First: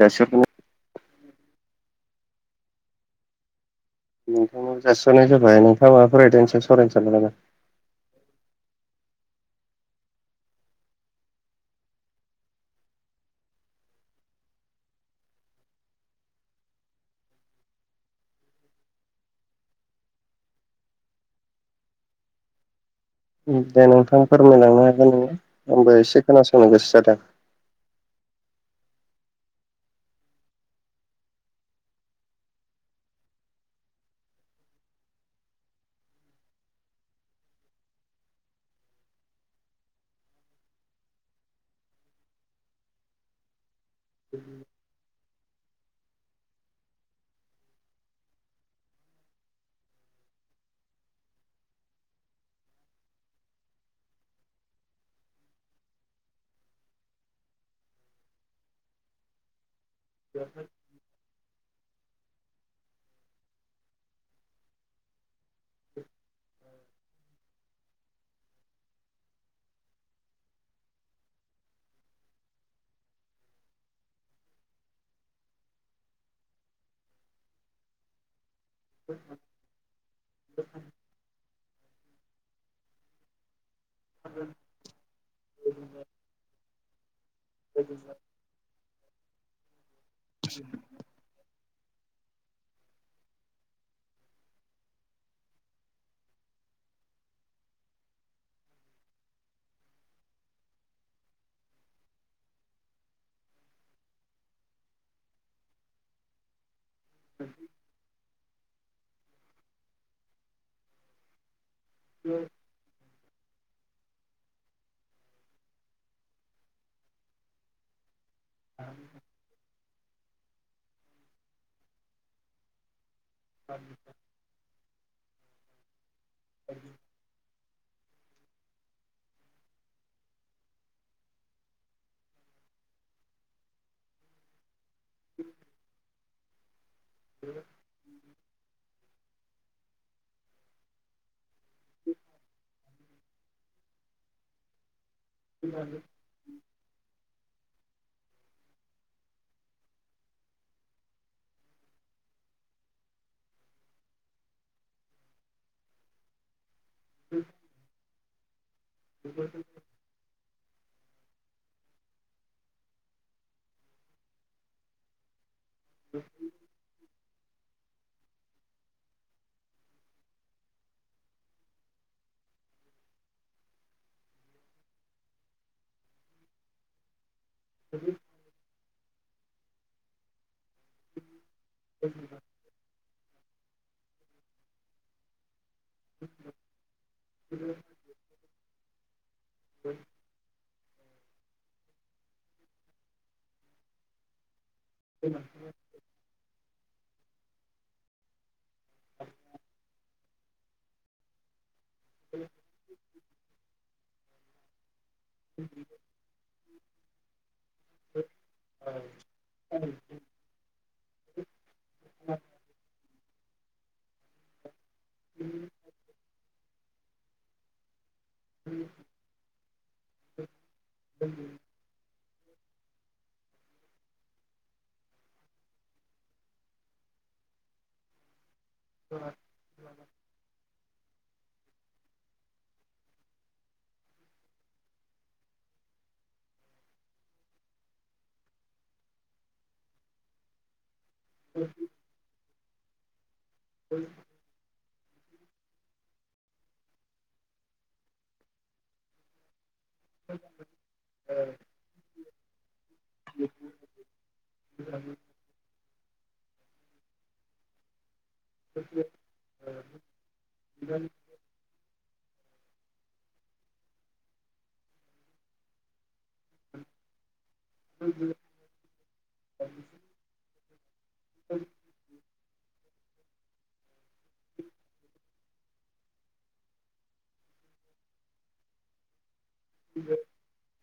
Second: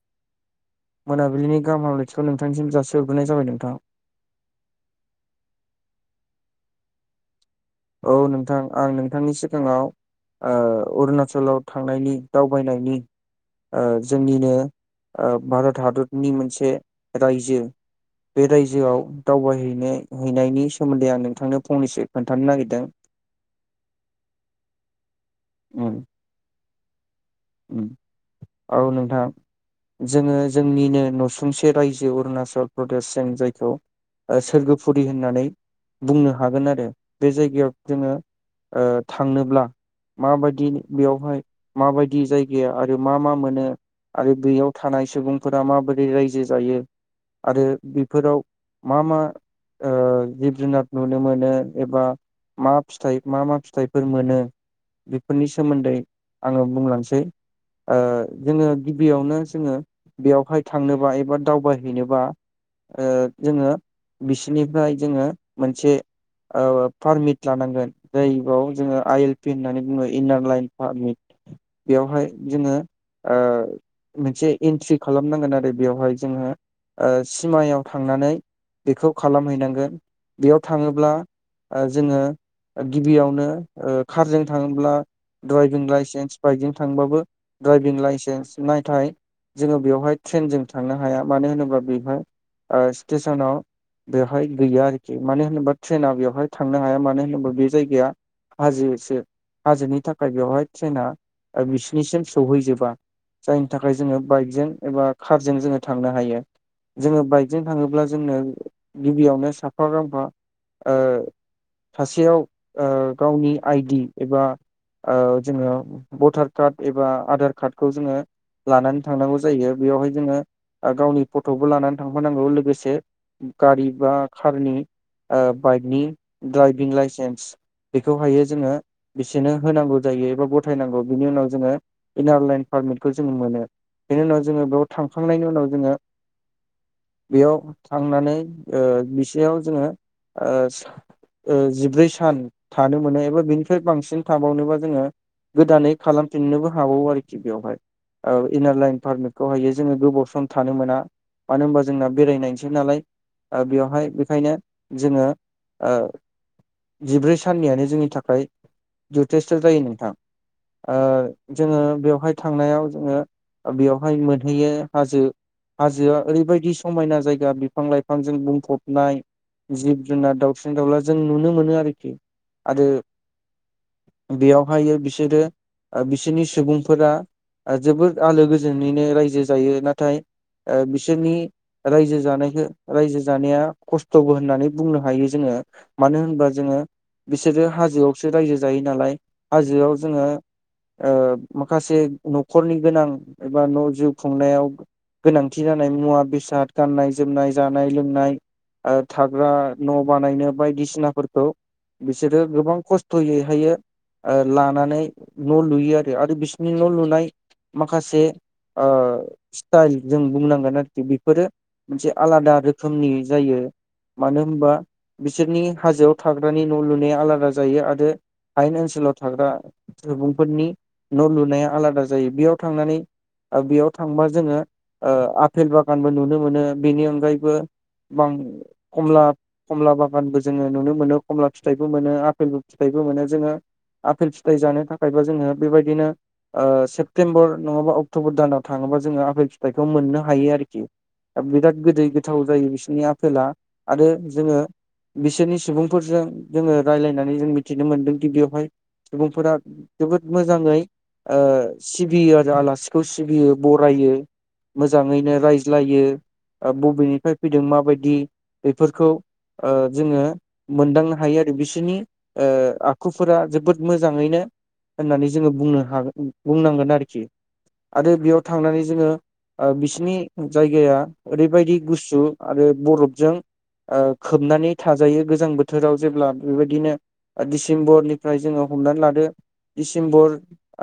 जायसो मोनाबिलिनि गाहाम हामलायथिखौ नोंथांनिसिम जासे हर्रोनाय जाबाय नोंथां। नोंथांनाव जासिस्ररनाय जाबाय नोंथाङा माबा फरायदोंसे सराय सार नामा? औ नोंथां आं नोंथांनि सिगाङाव अरुणाचलाव थांनायनि दावबायनायनि जोंनिनो भारत हादरनि मोनसे रायजो बे रायजोआव दावबायहैनो हैनायनि सोमोन्दै आं नोंथांनो फंनैसो खोन्थानो नागिरदों। दों दे नोंथां फोरमायलांनो हागोन नों उम आंबो एसे खोनासंनो गोसो जादों। औ नोंथां जोङो जोंनिनो नसुंसे रायजो अरुणाचल प्रदेशजों जायखौ सोरगोफुरि होननानै बुंनो हागोन आरो बे जायगायाव जोङो थांनोब्ला माबायदि बेयावहाय माबायदि दि जायगाया आरो मा मा मोनो आरो बयाव थानाय सुबुंफोरा माबोरै रायजो जायो? आरो बेफोराव मा मा जिब जुनार नुनो मोनो एबा मा फिथाइ मा मा फिथाइफोर मोनो बेफोरनि सोमोन्दै आङो बुंलांसै जोङो गिबियावनो जोङो बेयावहाय थांनोबा एबा दावबाय फैनोबा जोङो बिसोरनिफ्राय जोङो मोनसे पारमिट लानांगोन जायबयाव जोङो आइ एल पि होननानै बुङो इनार लाइन पारमिट बेयावहाय जोङो मोनसे एन्ट्रि खालामनांगोन आरो बेवहाय जोङो सिमायाव थांनानै बेखौ खालामहैनांगोन बेयाव थाङोब्ला जोङो गिबियावनो कारजों थाङोब्ला ड्राइभिं लाइसेन्स बाइकजों थांबाबो ड्राइभिं लाइसेन्स। नाथाय जोङो बेवहाय ट्रेनजों थांनो हाया मानो होनोब्ला बेवहाय स्टेसनाव बेवहाय गैया आरोखि मानो होनोबा ट्रेना बेवहाय थांनो हाया मानो होनोबा बे जायगाया हाजोसो हाजोनि थाखाय बेवहाय ट्रेना बिसिनिसिम सौहैजोबा जायनि थाखाय जोङो बाइकजों एबा कारजों जोङो थांनो हायो। जोङो बाइकजों थाङोब्ला जोंनो गिबियावनो साफा गांफा सासेयाव गावनि आइडि एबा जोङो भटार कार्ड एबा आधार कार्डखौ जोङो लानानै थांनांगौ जायो बेयावहाय जोङो। गावनि फट'बो लानानै थांफानांगौ लोगोसे गारि बा कारनि बाइकनि दड्राइभिं लाइसेन्स बेखौहायो जोङो बिसेनो होनांगौ जायो एबा ग नांग बिनि उनाव जोङो इनार लाइन पारमिटखौ जो मोनो बेनि उनाव जो थांखांनायनि उनाव जोङो बेयाव थांनानै बिसेयाव जोङो जिब्रै सान थानो मोनो एबा बिनिफ्राय बांसिन थाबावनोबा जोङो गोदानै खालामफिननोबो हाबावो आरोखि बेवहाय इनार लाइन पारमिटखौहायो जोङो गोबाव सम थानो मोना। मानो होनबा जोंना बेरायनायसै नालाय बेवहाय बेखायनो जोङो जिब्रै साननियानो जोंनि थाखाय जथेस्थ' जायो नोंथां जोङो बेवहाय थांनायाव जोङो। बेवहाय मोनहैयो हाजो हाजोआ ओरैबायदि समायना जायगा बिफां-लाइफां बिफांजों बुंफबनाय जिब जुनार दाउसिन दाउला जों नुनो मोनो आरोखि आरो बेयावहाय बिसोरो बिसोरनि सुबुंफोरा जोबोद आलो गोजोनैनो रायजो जायो। नाथाय बिसोरनि रायजो जानायखौ रायजो जानाया खस्थ'बो होननानै बुंनो हायो जोङो मानो होनबा जोङो बिसोरो हाजोआवसो रायजो जायो नालाय हाजोआव जोङो माखासे न'खरनि गोनां एबा न' जिउ खुंनायाव गोनांथि खथि जानाय मुवा बेसाद गाननाय जोमनाय जानाय-लोंनाय थाग्रा न' बानायनो बायदिसिना बायसिनाफोरखौ बिसोरो गोबां खस्थ'यैहायो लानानै न' लुयो आरो आरो बिसोरनि न' लुनाय माखासे स्टाइल जों बुंनांगोन आरोखि बेफोरो मोनसे आलादा रोखोमनि जायो। मानो होनबा बिसोरनि हाजोआव थाग्रानि न' लुनाया आलादा जायो आरो आयेन ओनसोलाव थाग्रा सुबुंफोरनि न' लुनाया आलादा जायो बेयाव थांनानै बेयाव थांबा जोङो आफेल बागानबो नुनो मोनो। बेनि अनगायैबो बां कमला खमला बागानबो जोङो नुनो मोनो खमला फिथाइबो मोनो आफपेल फिथाइबो मोनो जोङो। आफेल फिथाइ जानो थाखायबो जोङो बेबायदिनो सेप्तेम्बर नङाबा अक्ट'बर दानाव थाङोबा जोङो आफपेल फिथाइखौ मोननो हायो आरोखि बिराद गोदै गोथाव जायो बिसनि आफेला आरो जोङो बिसोरनि सुबुंफोरजों जोङो राय्लायनानै जों मिथिनो मोनदोंदि बेवहाय सुबुंफोरा जोबोद मोजाङै सिबियो आरो आलासिखौ सिबियो बरायो। मोजाङैनो रायज्लायो बबेनिफ्राय फैदों माबायदि बेफोरखौ जोङो मोनदांनो हायो आरो बिसोरनि आखुफोरा जोबोद मोजाङैनो होननानै जोङो बुंनो हागोन। बुंनांगोन आरोखि आरो बेयाव थांनानै जोङो बिसिनि जायगाया। ओरैबायदि गुसु आरो बरफजों ओ खोबनानै थाजायो गोजां बोथोराव जेब्ला बेबायदिनो। डिसेम्बरनिफ्राय जोङो हमनानै लादो डिसेम्बर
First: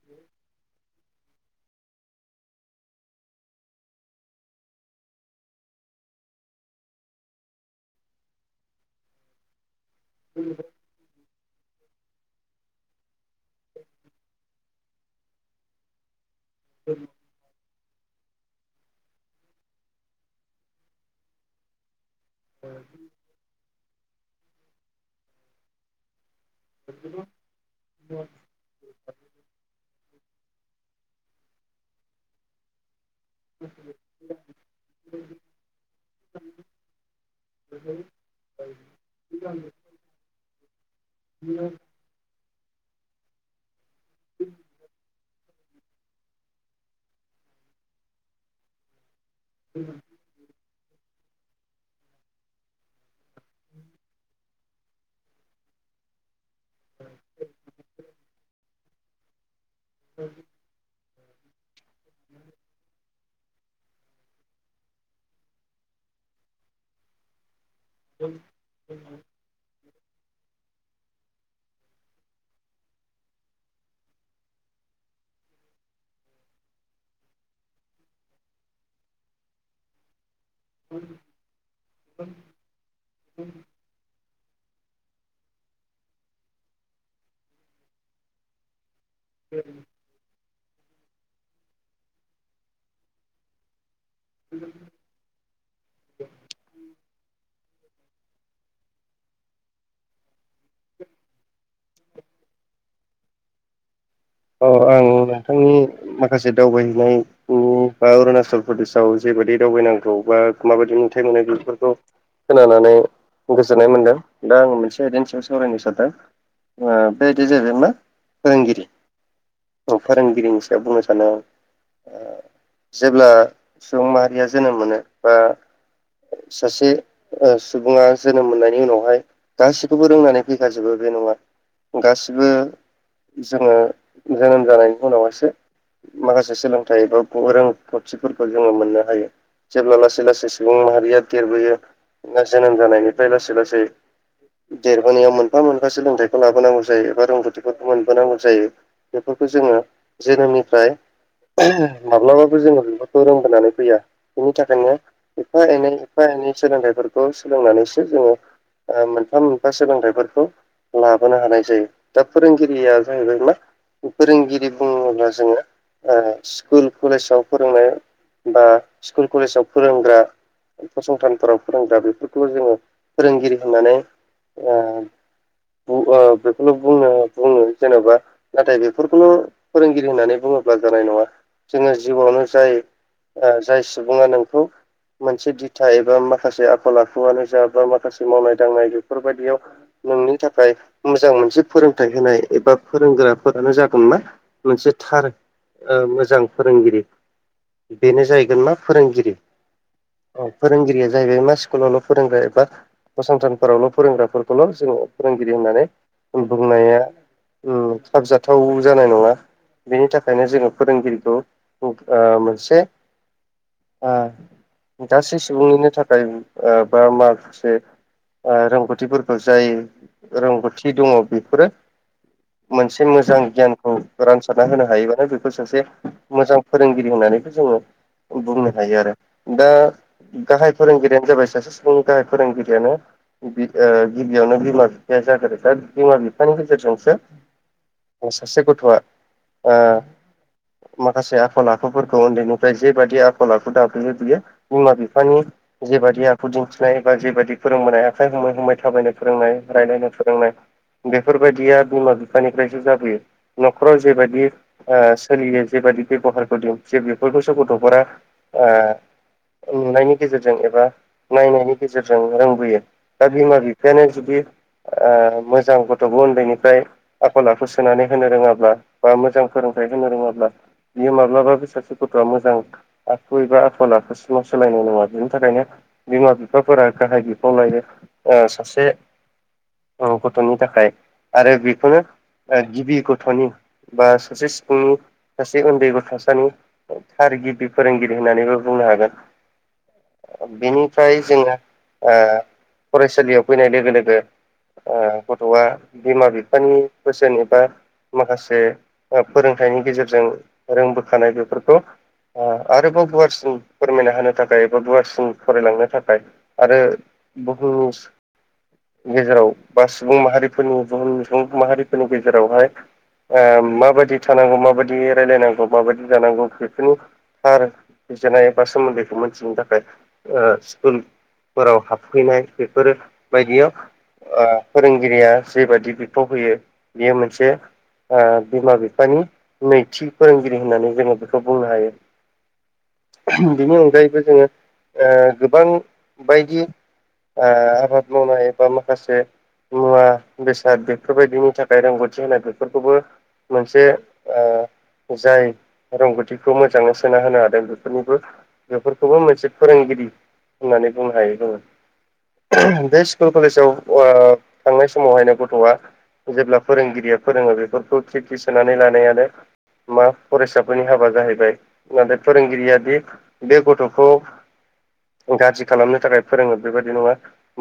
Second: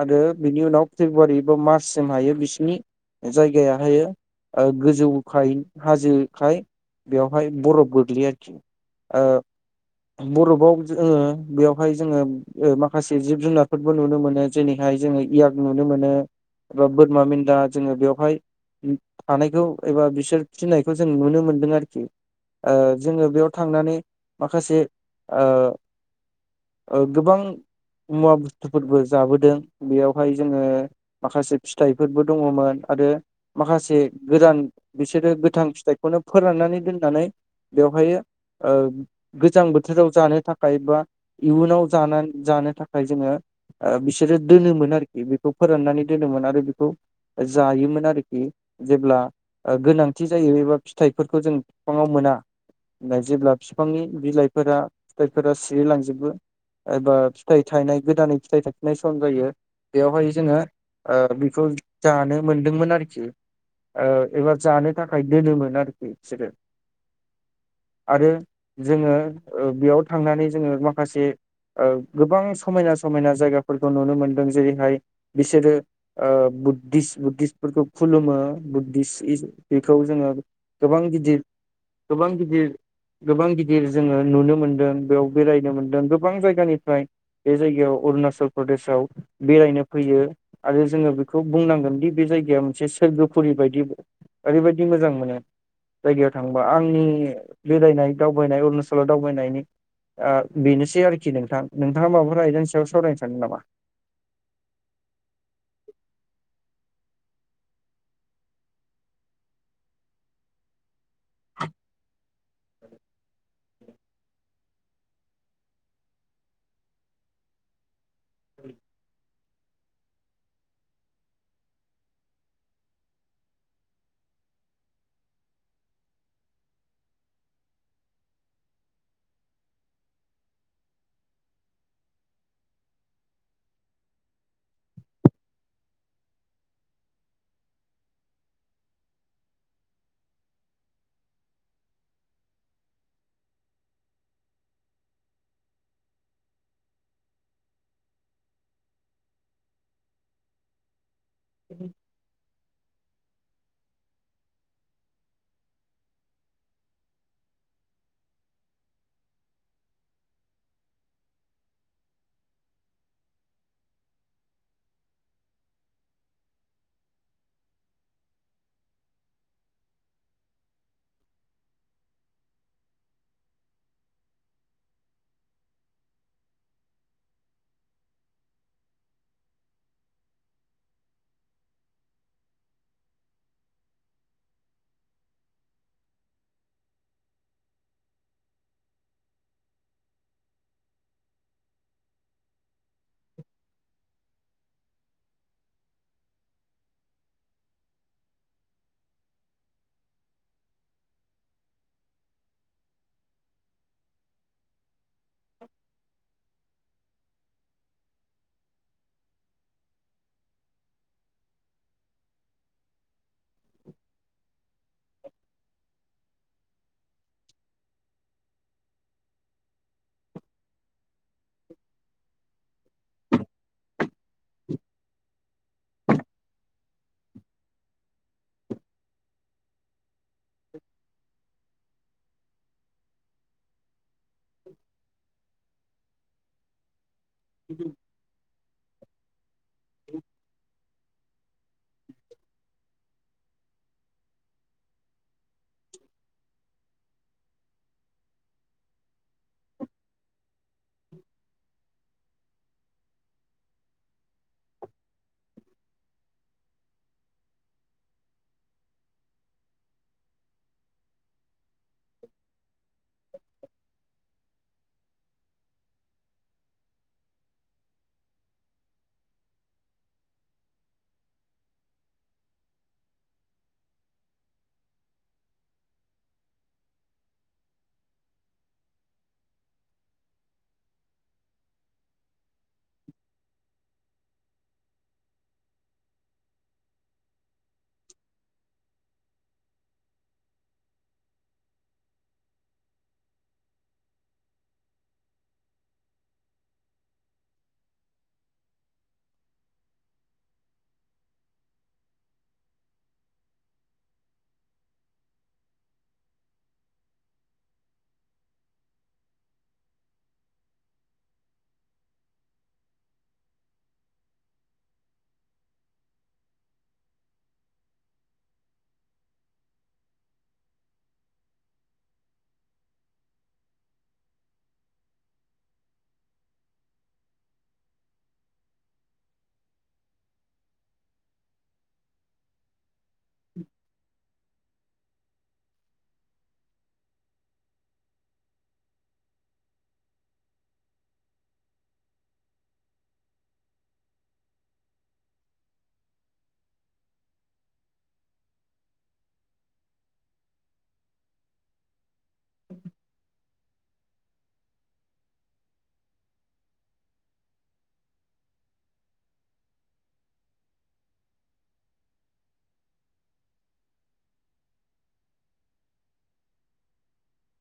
आरो बिनि उनाव फेब्रुवारि बा मार्चसिम हायो बिसिनि जायगायाहायो गोजौखाय हाजोखाय बेवहाय बरफ गोग्लैयो बरफाव जोङो बेयावहाय जोङो मा माखासे जिब जुनारफोरबो नुनो मोनो जेरैहाय जोङो इयाग नुनो मोनो एबा बोरमा मेन्दा जोङो बेवहाय थानायखौ एबा बिसोर फिनायखौ जों नुनो मोनदों आरोखि जोङो बेयाव थांनानै माखासे गोबां मुवा बुस्थुफोरबो जाबोदों बेयाव बेवहाय जोङो माखासे फिथाइफोरबो दङमोन आरो माखासे गोदान बिसोरो गोथां फिथाइखौनो फोराननानै दोननानै बेवहाय गोजां बोथोराव जानो थाखाय बा इयुनाव जानो थाखाय जोङो बिसोरो दोनोमोन आरोखि बे खौ फोराननानै दोनोमोन आरो बेखौ जायोमोन आरोखि जेब्ला गोनां। खाथि जायो एबा फिथाइफोरखौ जों बिफाङाव मोना। जेब्ला बिफांनि बिलाइफोरा फिथाइफोरा सिरिलांजोबो एबा फिथाइ थायनाय गोदानै फिथाइ थाइफिनाय सम जायो बेवहाय जोङो बेखौ जानो मोनदोंमोन आरोखि एबा जानो थाखाय दोनोमोन आरोखि बिसोरो आरो जोङो बेयाव थांनानै जोङो माखासे गोबां समायना समायना जायगाफोरखौ नुनो मोनदों जेरैहाय बिसोरो बुद्धिस बुद्धिस्फोरखौ खुलुमो बुद्धिस बेखौ जोङो गोबां गिदिर गोबां गिदिर गोबां गिदिर जोङो नुनो मोनदों बेयाव बेरायनो मोनदों गोबां जायगानिफ्राय बे जायगायाव अरुणाचल प्रदेशआव बेरायनो फैयो आरो जोङो बेखौ बुंनांगोनदि बे जायगाया मोनसे सोरगोफुरि बायदि ओरैबायाददि मोजां मोनो जायगायाव थांनानै आंनि बेरायनाय दावबायनाय अरुणाचलाव दावबायनायनि बेनोसै आरोखि नोंथां नोंथाङा माबाफोर आयदानि सायाव सावरायनो सानदों नामा अ आं नोंथांनि माखासे दावबायहैनाय बा अरुणनाचल प्रदेशाव जेबायदि दावबायनांगौ बा माबायदि नुथाइ रायलायनायफोरखौ बेफोरखौ खोनानानै गोजोननाय मोनदों दा आङो मोनसे आयदानि सायाव सावरायनो सानदों बे आयदाया जाहैबाय मा फोरोंगिरि औ फोरोंगिरिनि सायाव बुंनो सानदों आं जेब्ला सुबुं माहारिया जोनोम मोनो बा सासे सुबुङा जोनोम मोननायनि उनावहाय गाससिखौबो रोंनानै फैखाजोबो बे नङा गासिबो जोङो जोनोम जानायनि उनाव एसे माखासे सोलोंथाइ एबा रोंगौथिफोरखौ जोङो मोननो हायो जेब्ला लासै लासै सुबुं माहारिया देरबोयो जोनोम जानायनिफ्राय लासै लासै। देरबोनायाव मोनफा मोनफा सोलोंथाइखौ लाबोनांगौ जायो एबा रोंगौथिफोरखौ मोनबोनांगौ जायो। बेफोरखौ जोङो जोनोमनिफ्राय माब्लाबाबो जोङो बेफोरखौ रोंबोनानै फैया बिनि थाखायनो एफा एनै एफा एनै सोलोंथाइफोरखौ सोलोंनानैसो जोङो मोनफा मोनफा सोलोंथायाइफोरखौ। लाबोनो हानाय जायो दा फोरोंगिरिया जाहैबाय मा? फोरोंगिरि बुङोब्ला जोङो स्कुल कलेजाव फोरोंनाय बा स्कुल कलेजाव फोरोंग्रा फसंथानफोराव फोरोंग्रा बेफोरखौ जोङो फोरोंगिरि होननानै। बेखौल' बुंनो बुङो जेनेबा नाथाय बे बेफोरखौनो फोरोंगिरि होननानै बुङोब्ला जानाय नङा जोङो जिउआवनो जाय जाय सुबुङा नोंखौ मोनसे दिथा एबा माखासे आखल आखुआनो जा बा माखासे मावनाय दांनाय बेफोर बायाददियाव नोंनि थाखाय मोजां मोनसे फोरोंथाइ होनाय एबा फोरोंग्राफोरानो जाबाय खनना मोनसे थार मोजां फोरोंगिरि बेनो जाहैगोन मा फोरोंगिरि। औ फोरोंगिरिया जाहैबाय मा स्कुलावल' फोरोंग्रा एबा फसंथानफोरावल' फोरोंग्राफोरखौल' जोङो फोरोंगिरि होननानै बुंनाया। उम थाब जाथ' गोथाव जानाय नङा बेनि थाखायनो जोङो फोरोंगिरिखौ मोनसे गासै सुबुंनिनो थाखाय बा माखासे मा रोंगौथिफोरखौ जाय रोंगौथि दङ बेफोरो मोनसे मोजां गियानखौ रानसारना होनो हायोबानो बे खौ सासे मोजां फोरोंगिरि होननानैबो जोङो बुंनो हायो आरो दा गाहाय फोरोंगिरियानो जाबाय सासे सुबुंनि गाहाय फोरोंगिरियानो गिबियावनो बिमा बिफाया जागारो दा बिमा बिफानि गेजेरजोंसो। बि सासे गथ'आ माखासे आखल आखुफोरखौ उन्दैनिफ्राय जेबादि आखल आखु दाफैयो बियो बिमा-बिफानि जेबायादि आखु दिन्थिनाय बा जेबायाददि फोरोंबोनाय आखाइ है है थाबायनो फोरोंनाय रायलायनो फोरोंनाय बेफोरबायदिया बिमा बिफानिफ्रायसो जाबोयो न'खराव जेबायदि। सोलियो जेबायाददि बेब'हारबोदोंं जे बेफोरखौसो गथ'फोरा नुनायनि गेजेरजों एबा नायनायनि गेजेरजों रोंबोयो। दा बिमा बिफायानो जुदि मोजां गथ'बो उन्दैनिफ्राय आखल आखु सो सोनानै होनो रोङाब्ला बा मोजां फोरोंथाइ होनो रोङाब्ला बियो माब्लाबाबो सासे गथ'आ मोजां आखु एबा आखल आखासिमाव सोलायनाय नङा बिनि थाखायनो। बिमा बिफाफोरा गाहाय बिफाव लायो सासे औ गथ'नि थाखाय आरो बेखौनो ओ गिबि गथ'नि बा सासे सिफुंनि सासे उन्दै गथ'सानि सार गिबि फोरोंगिरि होननानैबो बुंनो हागोन। बिनिफ्राय जोङो फरायसालियाव फैनाय लोगो लोगो। गथ'आ बिमा बिफानि बोसोन एबा। माखासे फोरोंथाइनि गेजेरजों रोंबोखानाय बेफोरखौ ओ आरोबाव गुवारसिम फोरमायना होनो थाखाय एबा गुवारसि फरायलांनो थाखाय। आरो बहु गेजेराव बा सुबुं माहारिफोरनि बहुम सुबुं माहारिफोरनि गेजेरावहाय। माबायदि थानांगौ माबायदि रायज्लायनांगौ माबायदि जानांगौ बेफोरनि थार बिजिरनाय एबा सोमोन्दैखौ मिथिनो थाखाय स्कुल फोराव हाबफैनाय बेफोर बायदियाव फोरोंगिरिया जेबादि बिफाव होैयो बेयो मोनसे ओ बिमा बिफानि नैथि फोरोंगिरि होननानै जोङो बेखौ बुंनो हायो बिनि अनगायैबो जोङो गोबां बायदि आबाद मावनाय बा माखासे मुवा बेसाद बेफोरबायदिनि थाखाय रोंगौथि होनाय बेफोरखौबो मोनसे जाय रोंगौथिखौ मोजाङै सोना होनो हादों बेफोरनिबो बेफोरखौबो मोनसे फोरोंगिरि होननानै बुंनो हायो बोङो बे स्कुल कलेजाव थांनाय समावहायनो गथ'आ जेब्ला फोरोंगिरिया फोरोङो बेफोरखौ ख्रि ख्रि सोनानै लानायानो मा फरायसाफोरनि हाबा जाहैबाय नाथाय फोरोंगिरियादि बे गथ'खौ गाज्रि खालामनो थाखाय फोरोङो बेबायादि नङा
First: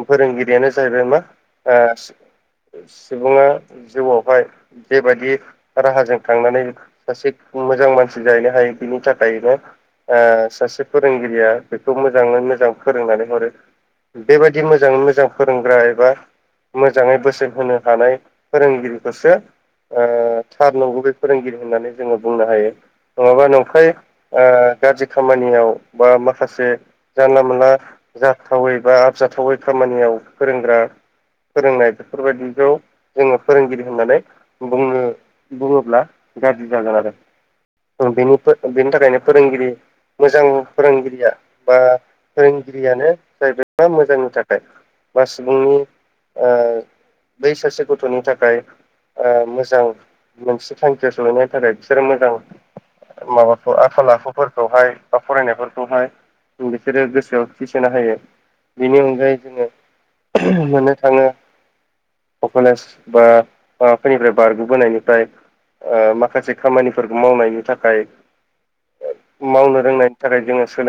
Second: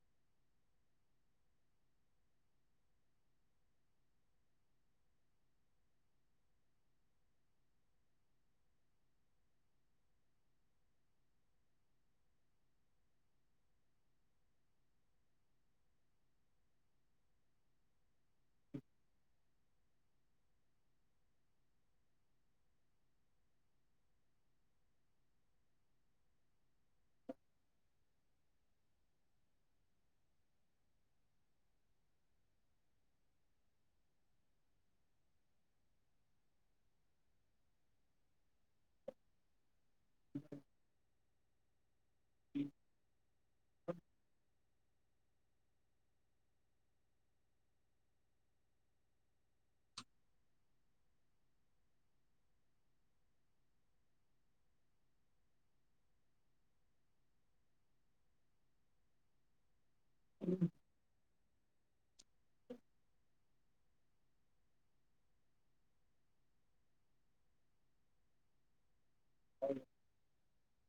फोरोंगिरियानो जाहैबाय मा सुबुङा जिउआवहाय जेबायदि राहाजों थांनानै सासे मोजां मानसि जाहैनो हायो बिनि थाखायनो सासे फोरोंगिरिया बेखौ मोजाङै मोजां फोरोंनानै हरो बेबायदि मोजाङै मोजां फोरोंग्रा एबा मोजाङै बोसोन होनो हानाय फोरोंगिरिखौसो थार नंगुबै फोरोंगिरि होननानै जोङो बुंनो हायो नङाबा नंखाय गाज्रि खामानियाव बा माखासे जानला मोनानला जाथावै बा आबजाथावै खामानियाव फोरोंग्रा फोरोंनाय बेफोरबायदिखौ जोङो फोरोंगिरि होननानै बुंनो बुङोब्ला गाज्रि जागोन आरो बेनि बेनि थाखायनो फोरोंगिरि मोजां फोरोंगिरिया बा फोरोंगिरियानो जाया मोजांनि थाखाय बा सुबुंनि बै सासे गथ'नि थाखाय मोजां मोनसे थांखियाव सोलायनायनि थाखाय बिसोरो मोजां माबाखौ आखल आखुफोरखौहाय बा फरायनायफोरखौहाय बिसोरो गोसोआव थिसोनो हायो बेनि अनगायै जोङो मोननो थाङो कलेज माबाफोरनिफ्राय बारगबोनायनिफ्राय माखासे खामानिफोरखौ मावनायनि थाखाय मावनो रोंनायनि थाखाय जोङो सोलों